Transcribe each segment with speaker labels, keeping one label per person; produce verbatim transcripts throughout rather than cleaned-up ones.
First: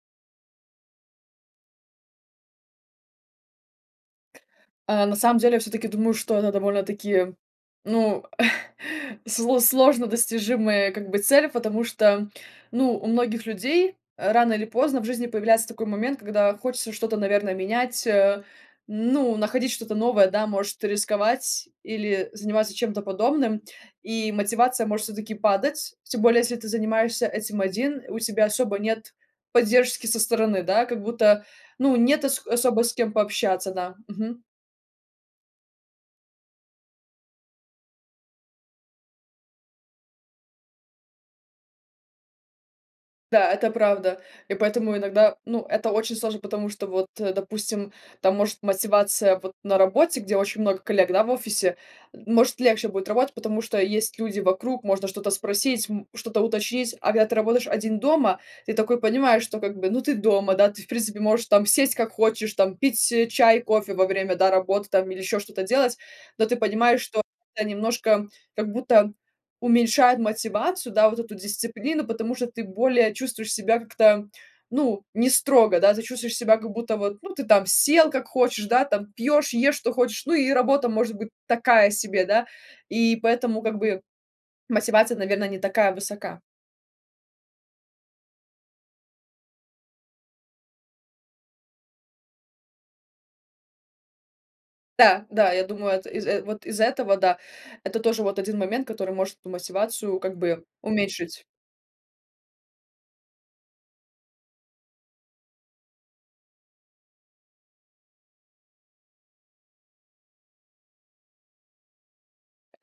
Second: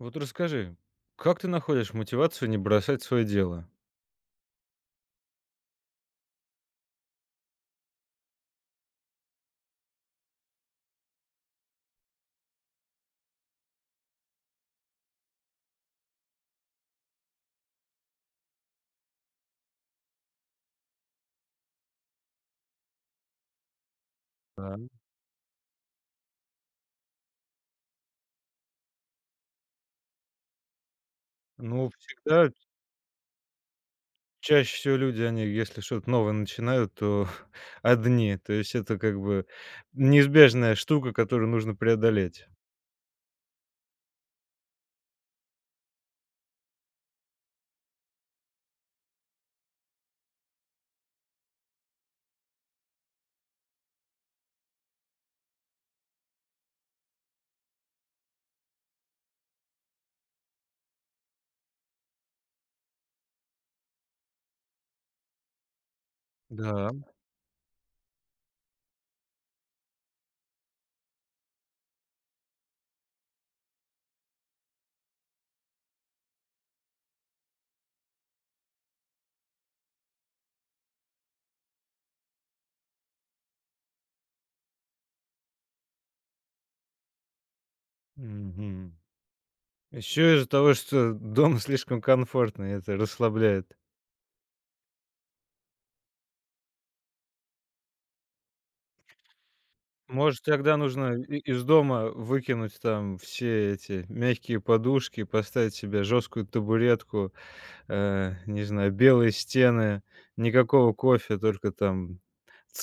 Speaker 1: Вот расскажи, как ты находишь мотивацию не бросать свое дело?
Speaker 2: Э, на самом деле, я всё-таки думаю, что это довольно-таки, ну, сл сложно достижимая, как бы, цель. Потому что, ну, у многих людей рано или поздно в жизни появляется такой момент, когда хочется что-то, наверное, менять. Ну, находить что-то новое, да, может, рисковать или заниматься чем-то подобным. И мотивация
Speaker 1: Правильно.
Speaker 2: может всё-таки падать. Тем более, если ты занимаешься этим один, у тебя особо нет поддержки со стороны, да, как будто,
Speaker 1: Ну,
Speaker 2: ну, нет ос
Speaker 1: всегда
Speaker 2: особо с кем пообщаться, да, мгм.
Speaker 1: Чаще всего люди, они если что-то новое начинают, то одни, то есть это, как бы, неизбежная штука, которую нужно преодолеть.
Speaker 2: Да, это правда. И поэтому иногда, ну, это очень сложно. Потому что вот, э, допустим, там может мотивация вот на работе, где очень много коллег, да, в офисе, может легче будет работать, потому что есть люди вокруг, можно что-то спросить, м что-то уточнить. А когда ты работаешь один дома, ты такой понимаешь, что как бы, ну, ты дома, да, ты, в принципе, можешь там сесть как хочешь, там пить чай, кофе во время, да, работы там или ещё что-то делать. Но ты
Speaker 1: Да.
Speaker 2: понимаешь, что это немножко как будто уменьшает мотивацию, да, вот эту дисциплину. Потому что ты более чувствуешь себя как-то, ну, не строго, да, ты чувствуешь себя как будто вот, ну, ты там сел как хочешь, да, там пьешь, ешь что хочешь, ну, и работа может быть такая себе, да. И поэтому, как бы, мотивация, наверное, не такая высока.
Speaker 1: Мгм. Еще из-за того, что дом слишком комфортный,- это расслабляет.
Speaker 2: Да, да, я думаю, это из э, вот из-за этого, да. Это тоже вот один момент, который может эту мотивацию как
Speaker 1: Может,
Speaker 2: бы
Speaker 1: тогда нужно и
Speaker 2: уменьшить.
Speaker 1: из дома выкинуть там все эти мягкие подушки, поставить себе жесткую табуретку, э, не знаю, белые стены, никакого кофе, только там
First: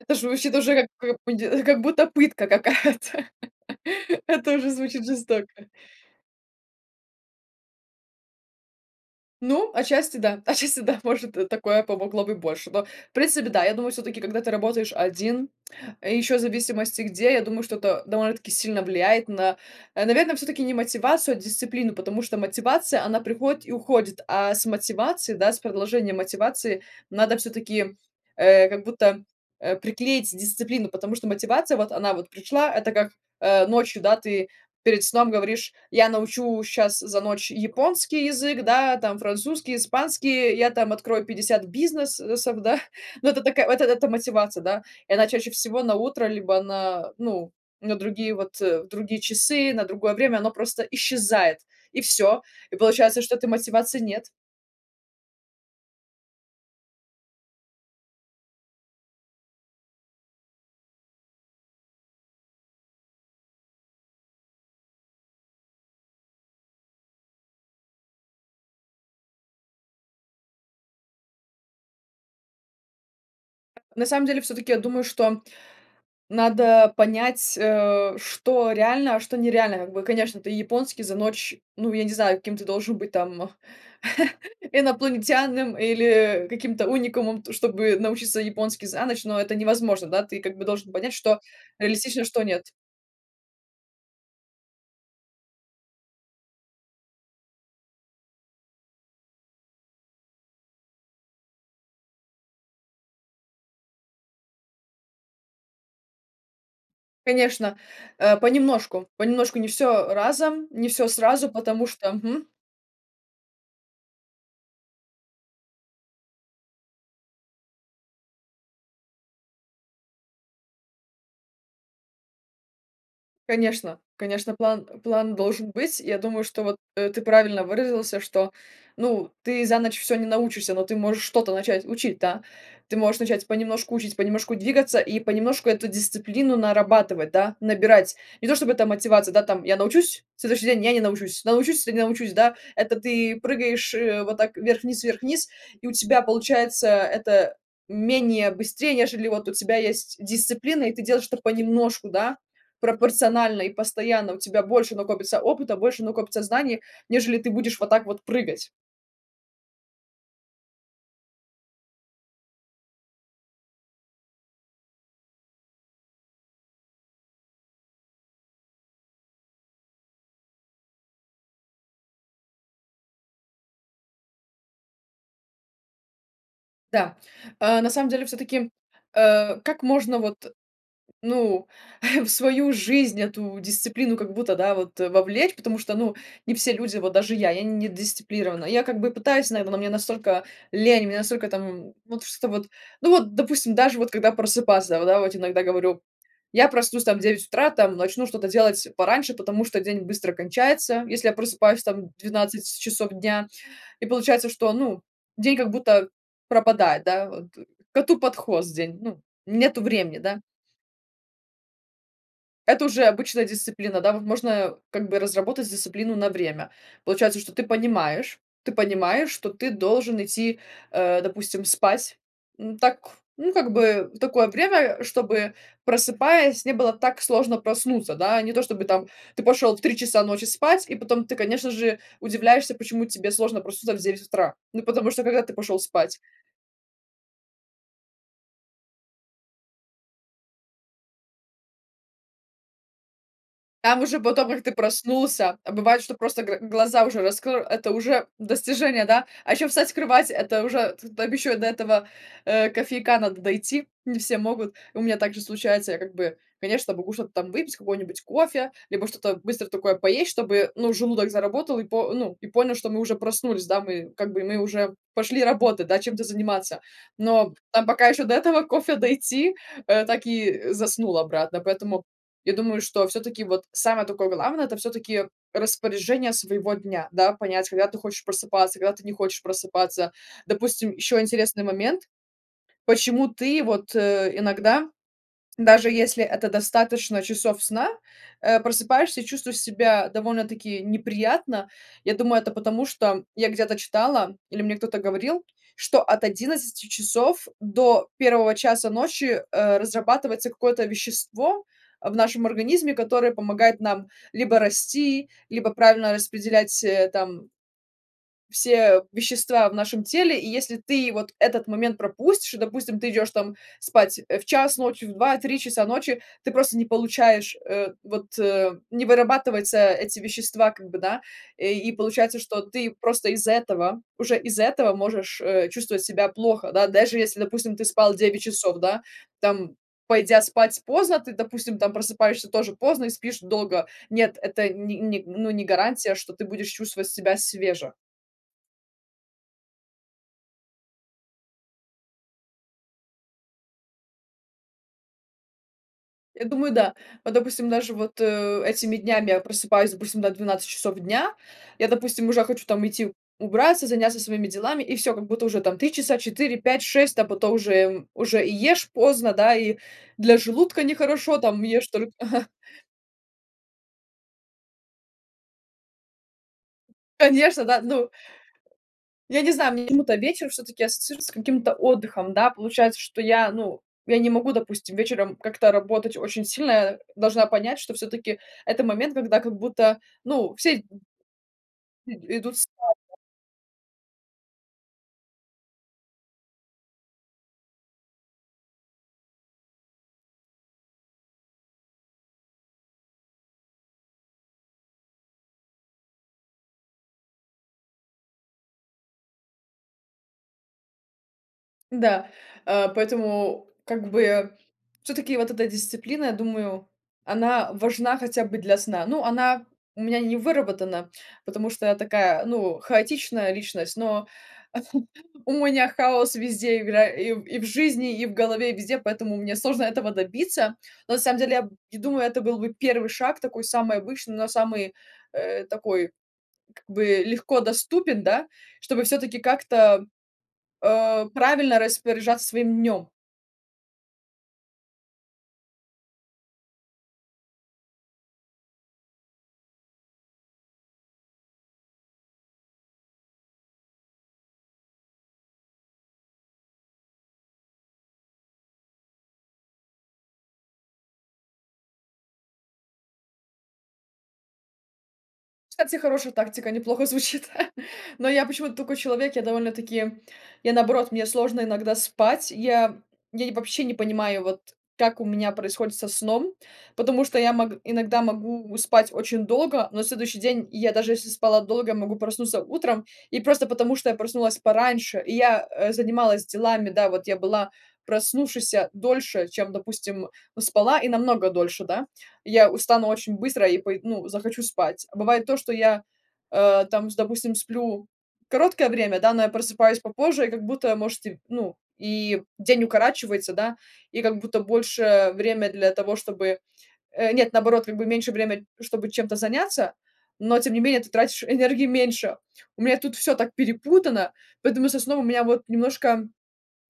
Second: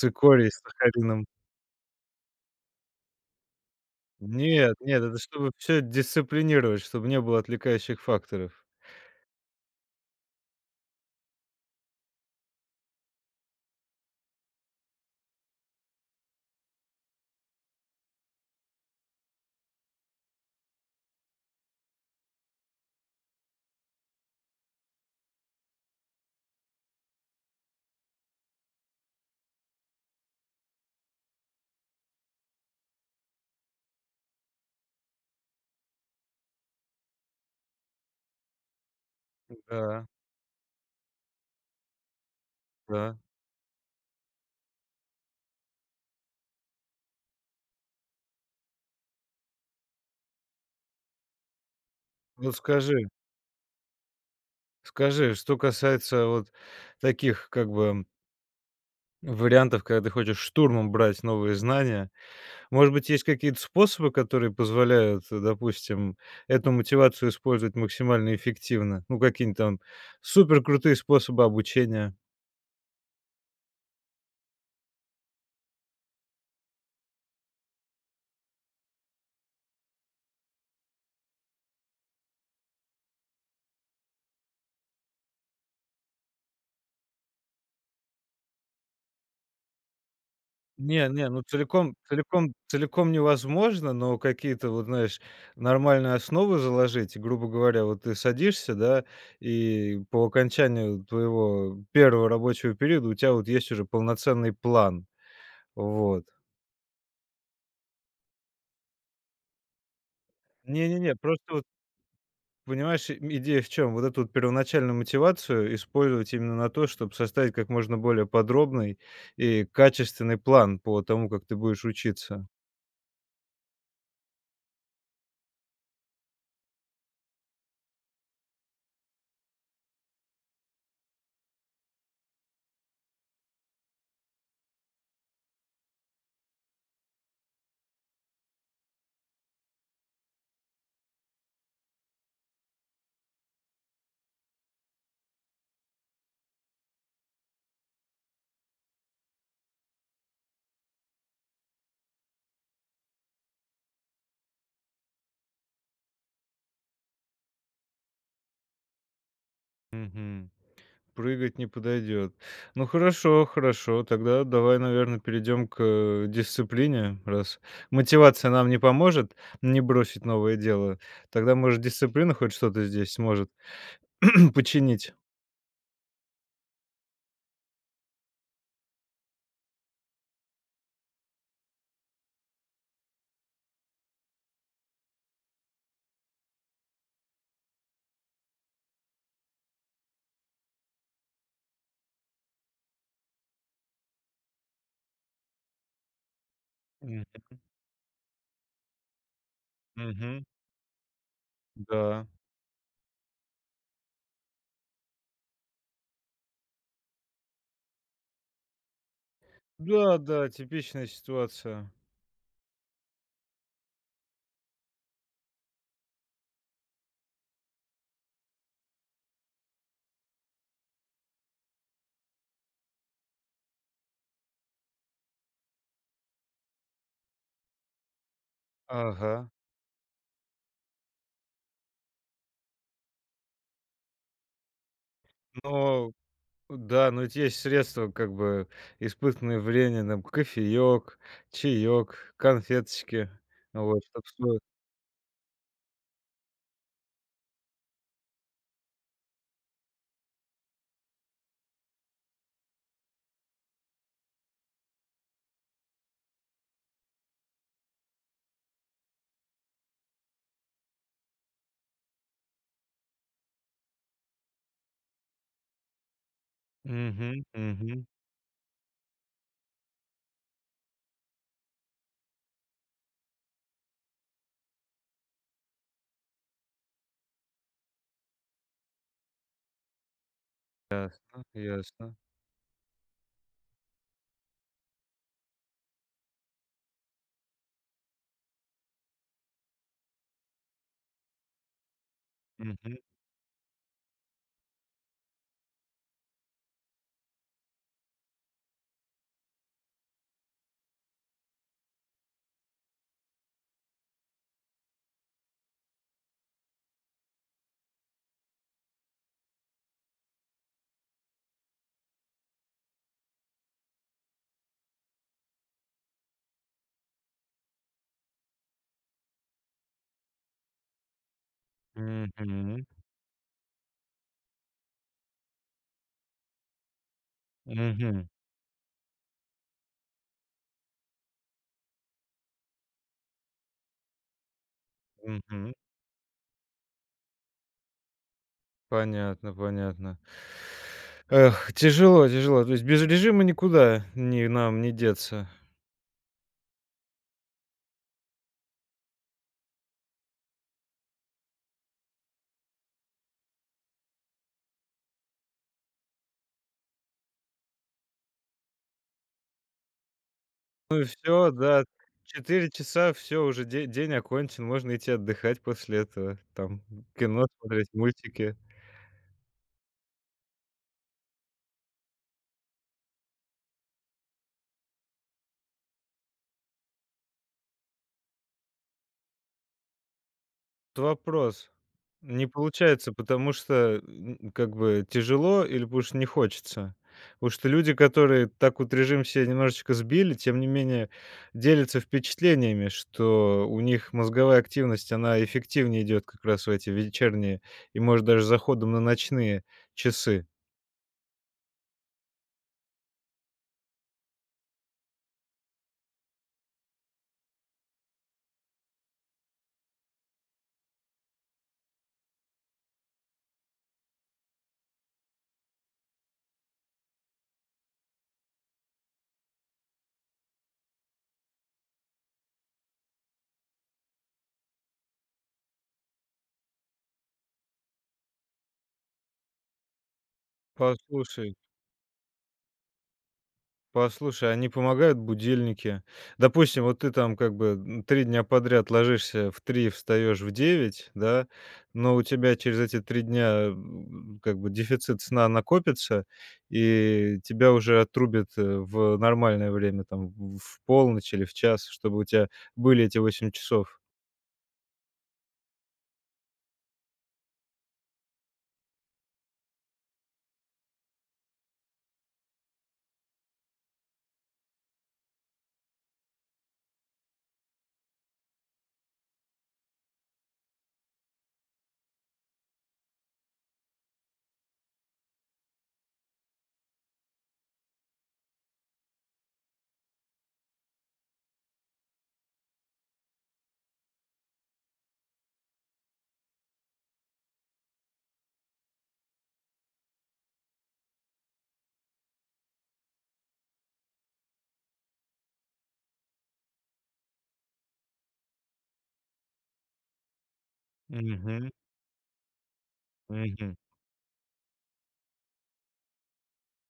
Speaker 2: Это же вообще
Speaker 1: с
Speaker 2: уже как
Speaker 1: сахарином.
Speaker 2: пынди как будто пытка какая-то. Это уже
Speaker 1: Нет, нет,
Speaker 2: звучит
Speaker 1: это
Speaker 2: жестоко.
Speaker 1: чтобы всё дисциплинировать, чтобы не было отвлекающих факторов.
Speaker 2: Ну, отчасти да, отчасти да, может, э, такое помогло быть больше. Но, в принципе, да, я думаю, всё-таки, когда ты работаешь один, еще в зависимости где, я думаю, что это довольно-таки сильно влияет на, наверное, всё-таки не мотивацию, а дисциплину. Потому что мотивация- она приходит и уходит, а с мотивации, да, с продолжением мотивации надо всё-таки, э, как будто, э, приклеить дисциплину. Потому что мотивация- вот она вот пришла, это как, э, ночью, да, ты перед сном говоришь: "Я научу щас за ночь японский язык, да, там французский,
Speaker 1: Да.
Speaker 2: испанский, я там открою пятьдесят бизнес сов, да".
Speaker 1: Да.
Speaker 2: Ну, это такая, вот, это мотивация, да. И она чаще всего на утро либо на, ну, на другие, вот, другие часы, на другое время оно просто исчезает и всё.
Speaker 1: Вот
Speaker 2: И
Speaker 1: скажи
Speaker 2: получается, что этой мотивации нет.
Speaker 1: скажи, что касается вот таких как бы ну вариантов, когда ты хочешь штурмом брать новые знания. Может быть, есть какие-то способы, которые позволяют, э, допустим, эту мотивацию использовать максимально эффективно? Ну, какие-нибудь там суперкрутые способы обучения?
Speaker 2: На самом деле, всё-таки, я думаю, что надо понять, а, что реально, а что нереально, как бы. Конечно, ты японский за ночь, ну, я не знаю, каким ты должен быть, там, инопланетянином или каким-то уникумом, т чтобы научиться японский за ночь, но это невозможно. Да ты, как бы, должен
Speaker 1: Не,
Speaker 2: понять,
Speaker 1: не,
Speaker 2: что
Speaker 1: ну, целиком
Speaker 2: реалистично, а что
Speaker 1: целиком
Speaker 2: нет.
Speaker 1: целиком невозможно, но какие-то, вот, знаешь, нормальные основы заложить. И, грубо говоря, вот, ты садишься, да, и по окончанию твоего первого рабочего периода у тебя, вот, есть уже полноценный план. Вот.
Speaker 2: Конечно, э, понемножку, понемножку, не всё разом, не
Speaker 1: Не, не,
Speaker 2: всё
Speaker 1: не,
Speaker 2: сразу,
Speaker 1: просто, вот
Speaker 2: потому что мгм.
Speaker 1: понимаешь, ми идея в чем? Вот эту, вот, первоначальную мотивацию использовать именно на то, чтоб составить как можно более подробный и качественный план по тому, как ты будешь учиться.
Speaker 2: Конечно. Конечно, план план должен быть. Я думаю, что, вот, э, ты правильно выразился. Что, ну, ты за ночь всё не научишься, но ты можешь что-то начать учить, да? Ты можешь начать понемножку учить, понемножку двигаться и понемножку эту дисциплину нарабатывать, да, набирать. Не то чтобы эта мотивация, да, там, я научусь, следующий день- я не научусь, научусь или не научусь, да. Это ты прыгаешь, э, вот так вверх-вниз, вверх-вниз, и у тебя получается это менее быстрее, нежели, вот, у тебя есть дисциплина, и ты делаешь это понемножку, да, пропорционально и постоянно. У тебя больше накопится опыта, больше накопится знаний, нежели ты будешь вот так вот прыгать.
Speaker 1: Мгм. Прыгать не подойдет, ну хорошо хорошо, тогда давай, наверное, перейдем к, э, дисциплине раз мотивация нам не поможет, не бросить новое дело, тогда может дисциплина хоть что то здесь сможет починить.
Speaker 2: Да, э, на самом деле всё таки, э, как можно вот ну в свою жизнь эту дисциплину, как будто, да, вот вовлечь, потому что ну не все люди вот даже я я не дисциплирована. Я как бы пытаюсь, наверно, но мне настолько лень, настолько там, м, вот что вот. Ну вот, допустим, даже вот когда просыпаться, да, воть иногда говорю: "Я проснусь там в
Speaker 1: М,
Speaker 2: девять
Speaker 1: мгм.
Speaker 2: утра, там, начну что-то делать пораньше, потому что день быстро
Speaker 1: Мгм.
Speaker 2: кончается, если я просыпаюсь там
Speaker 1: Да.
Speaker 2: двенадцать часов дня", и получается, что ну день как будто пропадает, да, вот, коту под хвост день, ну, нету времени, да.
Speaker 1: Да-да, типичная ситуация.
Speaker 2: Это уже обычная дисциплина, да, вот можно, как бы, разработать дисциплину на время. Получается, что ты понимаешь ты понимаешь, что ты должен идти, э, допустим, спать, ну так, ну, как бы, такое время, чтобы просыпаясь не было так сложно проснуться, да, не то чтобы там ты
Speaker 1: Ага.
Speaker 2: пошёл в три часа ночи спать и потом ты, конечно же, удивляешься, почему тебе сложно проснуться в девять утра. Ну потому что когда ты пошёл
Speaker 1: Но.
Speaker 2: спать?
Speaker 1: Да, но ведь есть средства, как бы испытанные врененым кофеёк, чаёк, конфеточки.
Speaker 2: Там
Speaker 1: Вот
Speaker 2: уже
Speaker 1: чтоб
Speaker 2: потом,
Speaker 1: сло
Speaker 2: как ты проснулся, а бывает, что просто гр глаза уже раскрл. Это уже достижение, да? А ещё встать, с кровати это уже тут ещё и до этого, э, кофейка надо дойти. Не все могут. У меня также случается, я как бы, конечно, могу что-то там выпить, какой-нибудь кофе, либо что-то быстро такое поесть, чтобы, ну, желудок заработал и по ну, и понял, что мы уже проснулись, да. Мы как бы мы уже пошли работать, да, чем-то заниматься.
Speaker 1: Мгм
Speaker 2: Но там
Speaker 1: мгм.
Speaker 2: пока еще до этого кофе дойти, э, так и заснул обратно. Поэтому я думаю, что всё таки вот самое такое главное- это всё таки распоряжение своего дня. Да, понять, когда ты хочешь просыпаться, когда ты не хочешь просыпаться. Допустим, еще
Speaker 1: Ясно
Speaker 2: интересный момент,
Speaker 1: ясно.
Speaker 2: почему ты вот иногда, даже если это достаточно часов сна, э, просыпаешься и чувствуешь себя довольно таки неприятно. Я думаю, это потому,
Speaker 1: Мгм.
Speaker 2: что я где-то читала или мне кто-то говорил, что от одиннадцати часов до первого часа ночи, э, разрабатывается какое-то вещество в нашем организме, которое помогает нам либо расти, либо правильно распределять, э, там все вещества в нашем теле, и если ты вот этот момент пропустишь, и, допустим, ты идешь там спать в час ночи, в два три часа ночи, ты просто не получаешь, э, вот, не вырабатывается эти вещества как бы да, э, и получается, что
Speaker 1: Мгм.
Speaker 2: ты просто из этого уже из этого можешь, э, чувствовать себя плохо, да. Даже если, допустим, ты спал
Speaker 1: Мгм.
Speaker 2: девять часов, да, там пойдя спать поздно, ты, допустим там, просыпаешься тоже поздно, и спишь долго. Нет, это не не ну не
Speaker 1: Мгм.
Speaker 2: гарантия, что ты будешь чувствовать себя свеже.
Speaker 1: Понятно, понятно. Эх, тяжело, тяжело. То есть без режима никуда ни нам не деться.
Speaker 2: Я думаю, да. Вот, допустим, даже вот, э, этими днями я просыпаюсь, допустим, да, в двенадцать часов дня, я, допустим, уже хочу там идти убраться, заняться своими делами, и всё как будто уже там три часа, четыре, пять, шесть, а потом уже уже и ешь поздно, да и для желудка
Speaker 1: Ну и
Speaker 2: нехорошо,
Speaker 1: всё,
Speaker 2: там
Speaker 1: да,
Speaker 2: ешь только ага.
Speaker 1: четыре часа, всё уже де день окончен, можно идти отдыхать после этого, там кино
Speaker 2: Конечно, да,
Speaker 1: смотреть,
Speaker 2: ну.
Speaker 1: мультики.
Speaker 2: Я не знаю, мне почему-то вечер всё-таки ассоциируется с каким-то отдыхом. Да, получается, что я, ну, я не могу, допустим, вечером как-то работать очень сильно. Я должна понять, что всё-таки это момент, когда как будто, ну, все д
Speaker 1: Вот вопрос.
Speaker 2: и
Speaker 1: Не
Speaker 2: идут спать.
Speaker 1: получается, потому что, м, как бы тяжело или потому что не хочется? Потому что люди, которые так вот режим себе немножечко сбили, тем не менее делятся впечатлениями, что у них мозговая активность, она эффективнее идет как раз в эти вечерние и, может даже, с заходом на ночные часы.
Speaker 2: Да, а, поэтому как бы всё-таки вот эта дисциплина, я думаю, она важна хотя бы для сна. Ну, она у меня не выработана, потому что я такая, ну, хаотичная личность, но у меня хаос везде игра: и и в жизни, и в голове, и везде, поэтому мне сложно этого добиться. Но на самом деле, я д думаю, это был бы первый шаг такой самый обычный, но самый, э, такой как бы легко доступен, да, чтобы всё-таки как-то, а,
Speaker 1: Послушай
Speaker 2: правильно распоряжаться своим днм.
Speaker 1: послушай, а не помогают будильники? Допустим, вот ты там как бы н три дня подряд ложишься в три, встаешь в девять, да, но у тебя через эти три дня, м, как бы, дефицит сна накопится, и тебя уже отрубит в нормальное время там в полночь или в час, чтобы у тя были эти восемь часов.
Speaker 2: Кстати, хорошая тактика, неплохо звучит. Но я почему-то такой человек. Я довольно-таки я наоборот, мне сложно иногда спать. Я я ни вообще не понимаю, вот, как у меня происходит со сном. Потому что я мог иногда могу спать очень долго, но на следующий день я, даже если спала долго, могу проснуться утром. И просто потому, что я проснулась пораньше, и я, э, занималась делами. Да, вот, я была проснувшейся дольше, чем, допустим, спала, и намного дольше, да. Я устану очень быстро и пой ну, захочу спать. А бывает то, что я, а, там, с допустим, сплю короткое время, да, но я просыпаюсь попозже, и, как будто, может, и, ну, и день укорачивается, да, и, как будто, больше время для того, чтобы, э Нет, наоборот, как бы, меньше время, чтобы чем-то заняться, но тем не менее ты тратишь
Speaker 1: Мгм.
Speaker 2: энергии меньше. У меня тут всё так
Speaker 1: Мгм.
Speaker 2: перепутано, поэтому со сном у меня, вот, немножко,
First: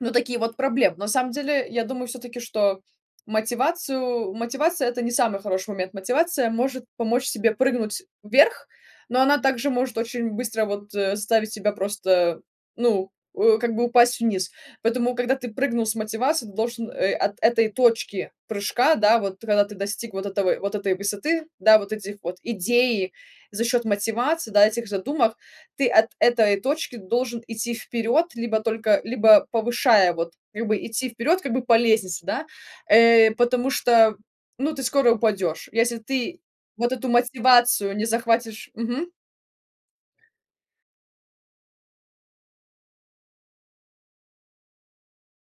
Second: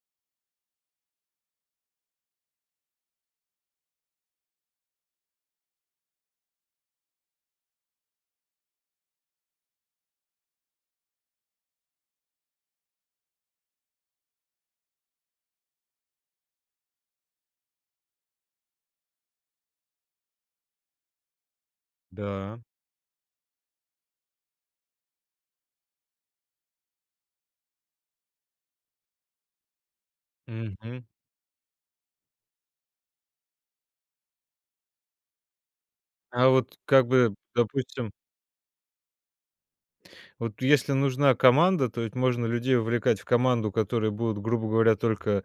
Speaker 2: ну, такие вот проблемы. Но на самом деле я думаю всё-таки, что мотивацию мотивация- это не самый хороший момент. Мотивация может помочь тебе прыгнуть вверх, но она также может очень быстро, вот, э, заставить тебя просто, ну, у как бы, упасть вниз. Поэтому, когда ты прыгнул с мотивации, ты должен, э, от этой точки прыжка, да, вот, когда ты достиг вот этого вот этой высоты, да, вот этих вот
Speaker 1: Да.
Speaker 2: идей за счет мотивации, да, этих задумок. Ты от этой точки должен идти вперед либо только, либо повышая, вот, как бы,
Speaker 1: Мгм.
Speaker 2: идти вперед, как бы, по лестнице, да. Э, потому что, ну, ты скоро упадешь, если ты,
Speaker 1: А вот,
Speaker 2: вот,
Speaker 1: как
Speaker 2: эту
Speaker 1: бы,
Speaker 2: мотивацию не
Speaker 1: допустим
Speaker 2: захватишь. Мгм.
Speaker 1: Вот, если нужна команда, то ведь можно людей вовлекать в команду, которые будут, грубо говоря, только,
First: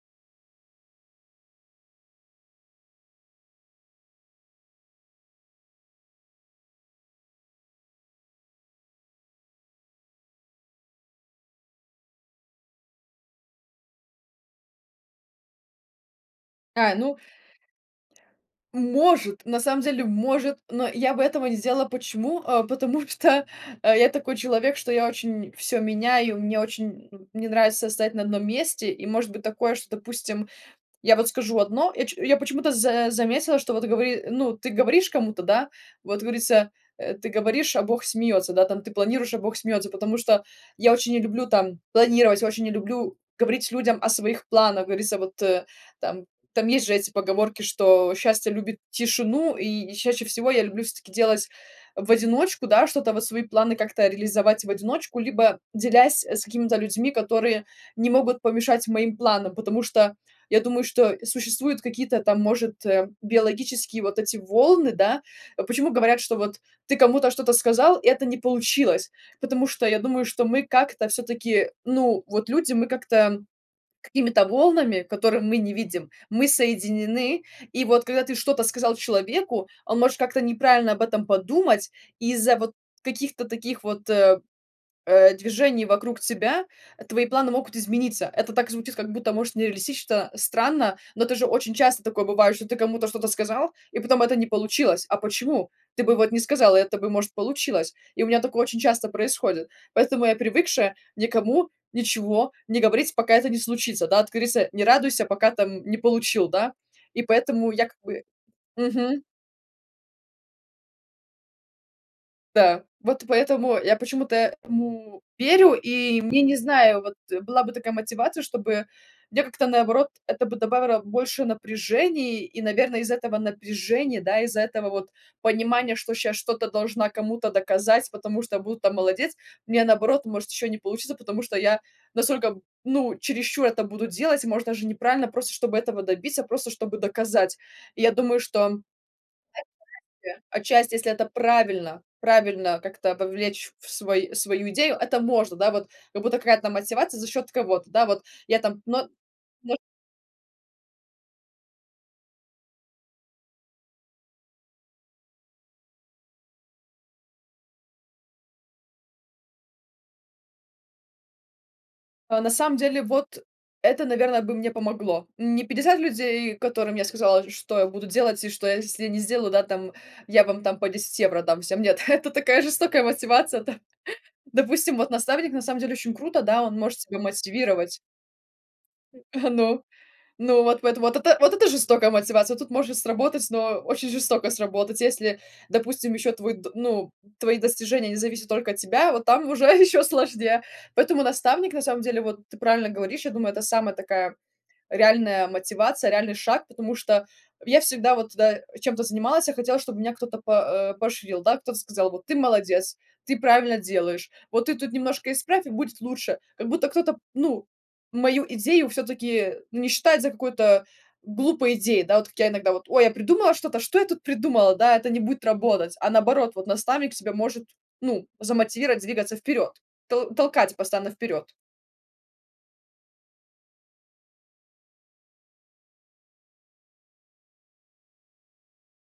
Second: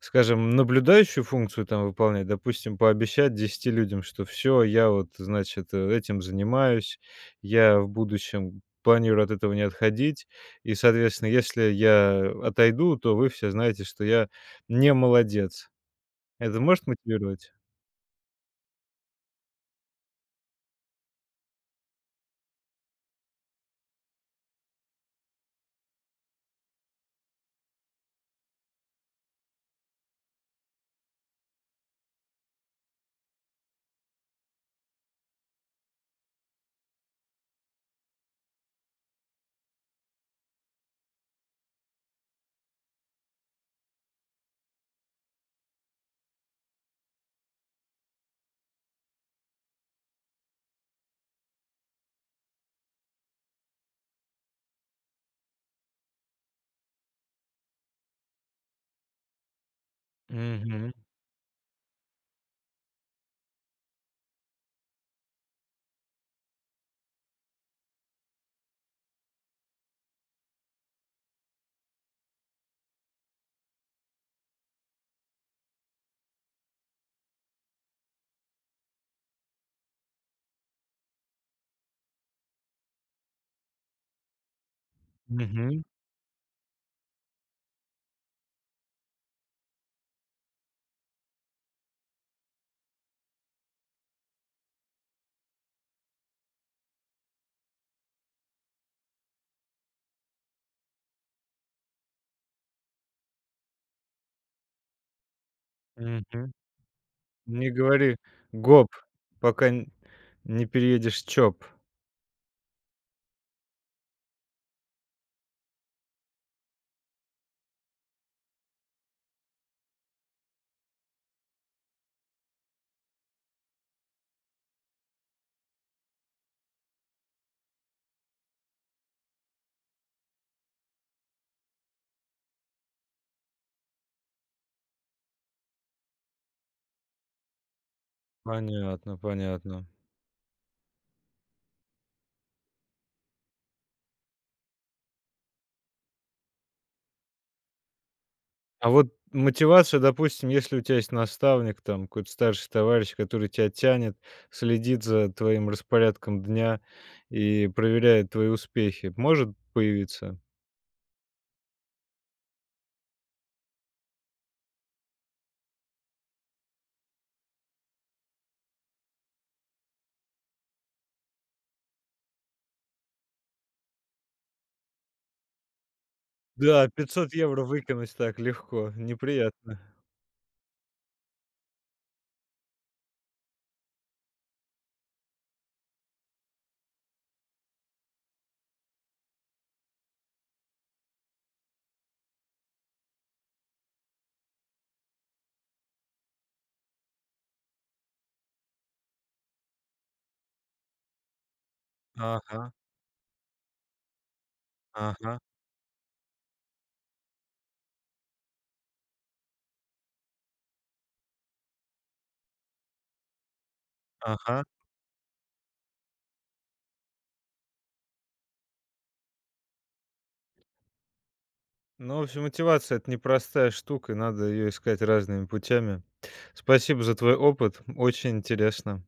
Speaker 1: скажем, наблюдающую функцию, там, выполнять. Допустим, пообещать десяти людям, что всё, я, вот, значит, этим занимаюсь, я в будущем планирую от этого не отходить, и, соответственно, если я отойду, то вы все знаете, что я не молодец. Это может
Speaker 2: А, ну
Speaker 1: мотивировать?
Speaker 2: Может, на самом деле, может, но я бы этого не сделала. Почему? А потому что я такой человек, что я очень всё меняю, и мне очень, ну, не нравится стоять на одном месте. И может быть такое, что, допустим, я, вот, скажу одно, я че почему-то за заметила, что, вот, гово ну, ты говоришь кому-то, да. Вот говорится, э: ты говоришь, а Бог смеется, да, там, ты планируешь, а Бог смеется. Потому что я очень не люблю, там, планировать, очень не люблю говорить людям о своих планах. Говорится, вот, там. Там есть же эти поговорки, что "Счастье любит тишину" И чаще всего я люблю, всё-таки, делать в одиночку, да, что-то, вот, свои планы как-то реализовать в одиночку, либо делясь, э, с какими-то людьми, которые не могут помешать моим планам. Потому что, я думаю,
Speaker 1: Мгм.
Speaker 2: что существуют какие-то, там, может, а, биологические, вот, эти волны, да? Почему говорят, что, вот, ты кому-то что-то сказал и это не получилось? Потому что, я думаю, что мы как-то, всё-таки, ну, вот, люди, мы как-то какими-то волнами, которые мы не видим, мы соединены. И, вот, когда ты что-то сказал человеку, он может как-то неправильно об этом подумать. Из-за, вот, каких-то таких, вот, э,
Speaker 1: Мгм.
Speaker 2: движений вокруг тебя, твои планы могут измениться. Это так звучит, как будто, может, нереалистично, странно, но это же очень часто такое бывает, что ты кому-то что-то сказал, и потом это не получилось. А почему? Ты бы, вот, не сказал, и это бы, может, получилось. И у меня такое очень часто происходит. Поэтому я привыкшая никому ничего не говорить, пока это не случится. Да, как говорится: "Не радуйся, пока там не получил",
Speaker 1: Мгм.
Speaker 2: да? И
Speaker 1: Не
Speaker 2: поэтому я как
Speaker 1: говори
Speaker 2: бы
Speaker 1: "гоп",
Speaker 2: Мгм.
Speaker 1: пока н не переедешь Чоп.
Speaker 2: Да, вот и поэтому, я почему-то этому верю. И мне, не знаю, вот была бы такая мотивация, чтобы мне как-то, наоборот, это бы добавиро больше напряжений. И, наверное, из этого напряжения, да. Из-за этого вот понимания, что щас что-то должна кому-то доказать. Потому что буду там молодец, у меня, наоборот, может еще не получится. Потому что я настолько, ну чересчур это буду делать. Может, даже неправильно. Просто чтобы этого добиться, просто чтобы доказать. И я думаю, что,
Speaker 1: Понятно, понятно.
Speaker 2: отчасти отчасти, если это правильно, правильно как-то вовлечь в свой свою идею. Это может, да, вот как будто какая-то мотивация за счет кого-то, да, вот я там,
Speaker 1: А
Speaker 2: но
Speaker 1: вот
Speaker 2: но
Speaker 1: мотивация, допустим, если у тебя есть наставник. Там какой-то старший товарищ, который тебя тянет. Следит за, твоим распорядком дня. И, проверяет твои успехи, может появиться?
Speaker 2: А, на самом деле вот это, наверное, бы мне помогло. Не пятьдесят людей, которым я сказала, что я буду делать и что если не сделаю, да, там я вам там по десять евро дам всем, нет. Это такая жестокая мотивация, да. Допустим, вот наставник на самом деле очень круто, да, он
Speaker 1: Да,
Speaker 2: может тебя
Speaker 1: пятьсот евро
Speaker 2: мотивировать.
Speaker 1: выкинуть так легко, неприятно.
Speaker 2: Ну. Ну, вот вот вот эт вот это жестокая мотивация. Вот тут может сработать, но, э, очень жестоко сработать. Если, допустим, ещё твой д ну, твои достижения не зависят только от тебя, вот там уже еще сложнее. Поэтому наставник на самом деле, вот ты правильно говоришь. Я думаю, это самая такая реальная мотивация. Реальный шаг. Потому что я всегда вот, да, э, чем-то занималась. Я хотела, чтобы меня кто-то по э, поощрил, да. Кто-то сказал: "Вот ты
Speaker 1: Ага.
Speaker 2: молодец, ты правильно делаешь. Вот ты тут немножко
Speaker 1: Ага.
Speaker 2: исправь, и будет лучше". Как будто кто-то, ну, мою идею всё-таки, не считает за какую-то глупой идеей. Да, вот как я иногда вот: "Ой, я придумала что-то. Что я тут
Speaker 1: Ага.
Speaker 2: придумала, да. Это не будет работать". А наоборот, вот наставник тебя может, ну, замотивировать двигаться вперед, тол толкать постоянно вперед.
Speaker 1: Ну, ф мотивация- это непростая штука. Надо ее искать разными путями. Спасибо за твой опыт, очень интересно.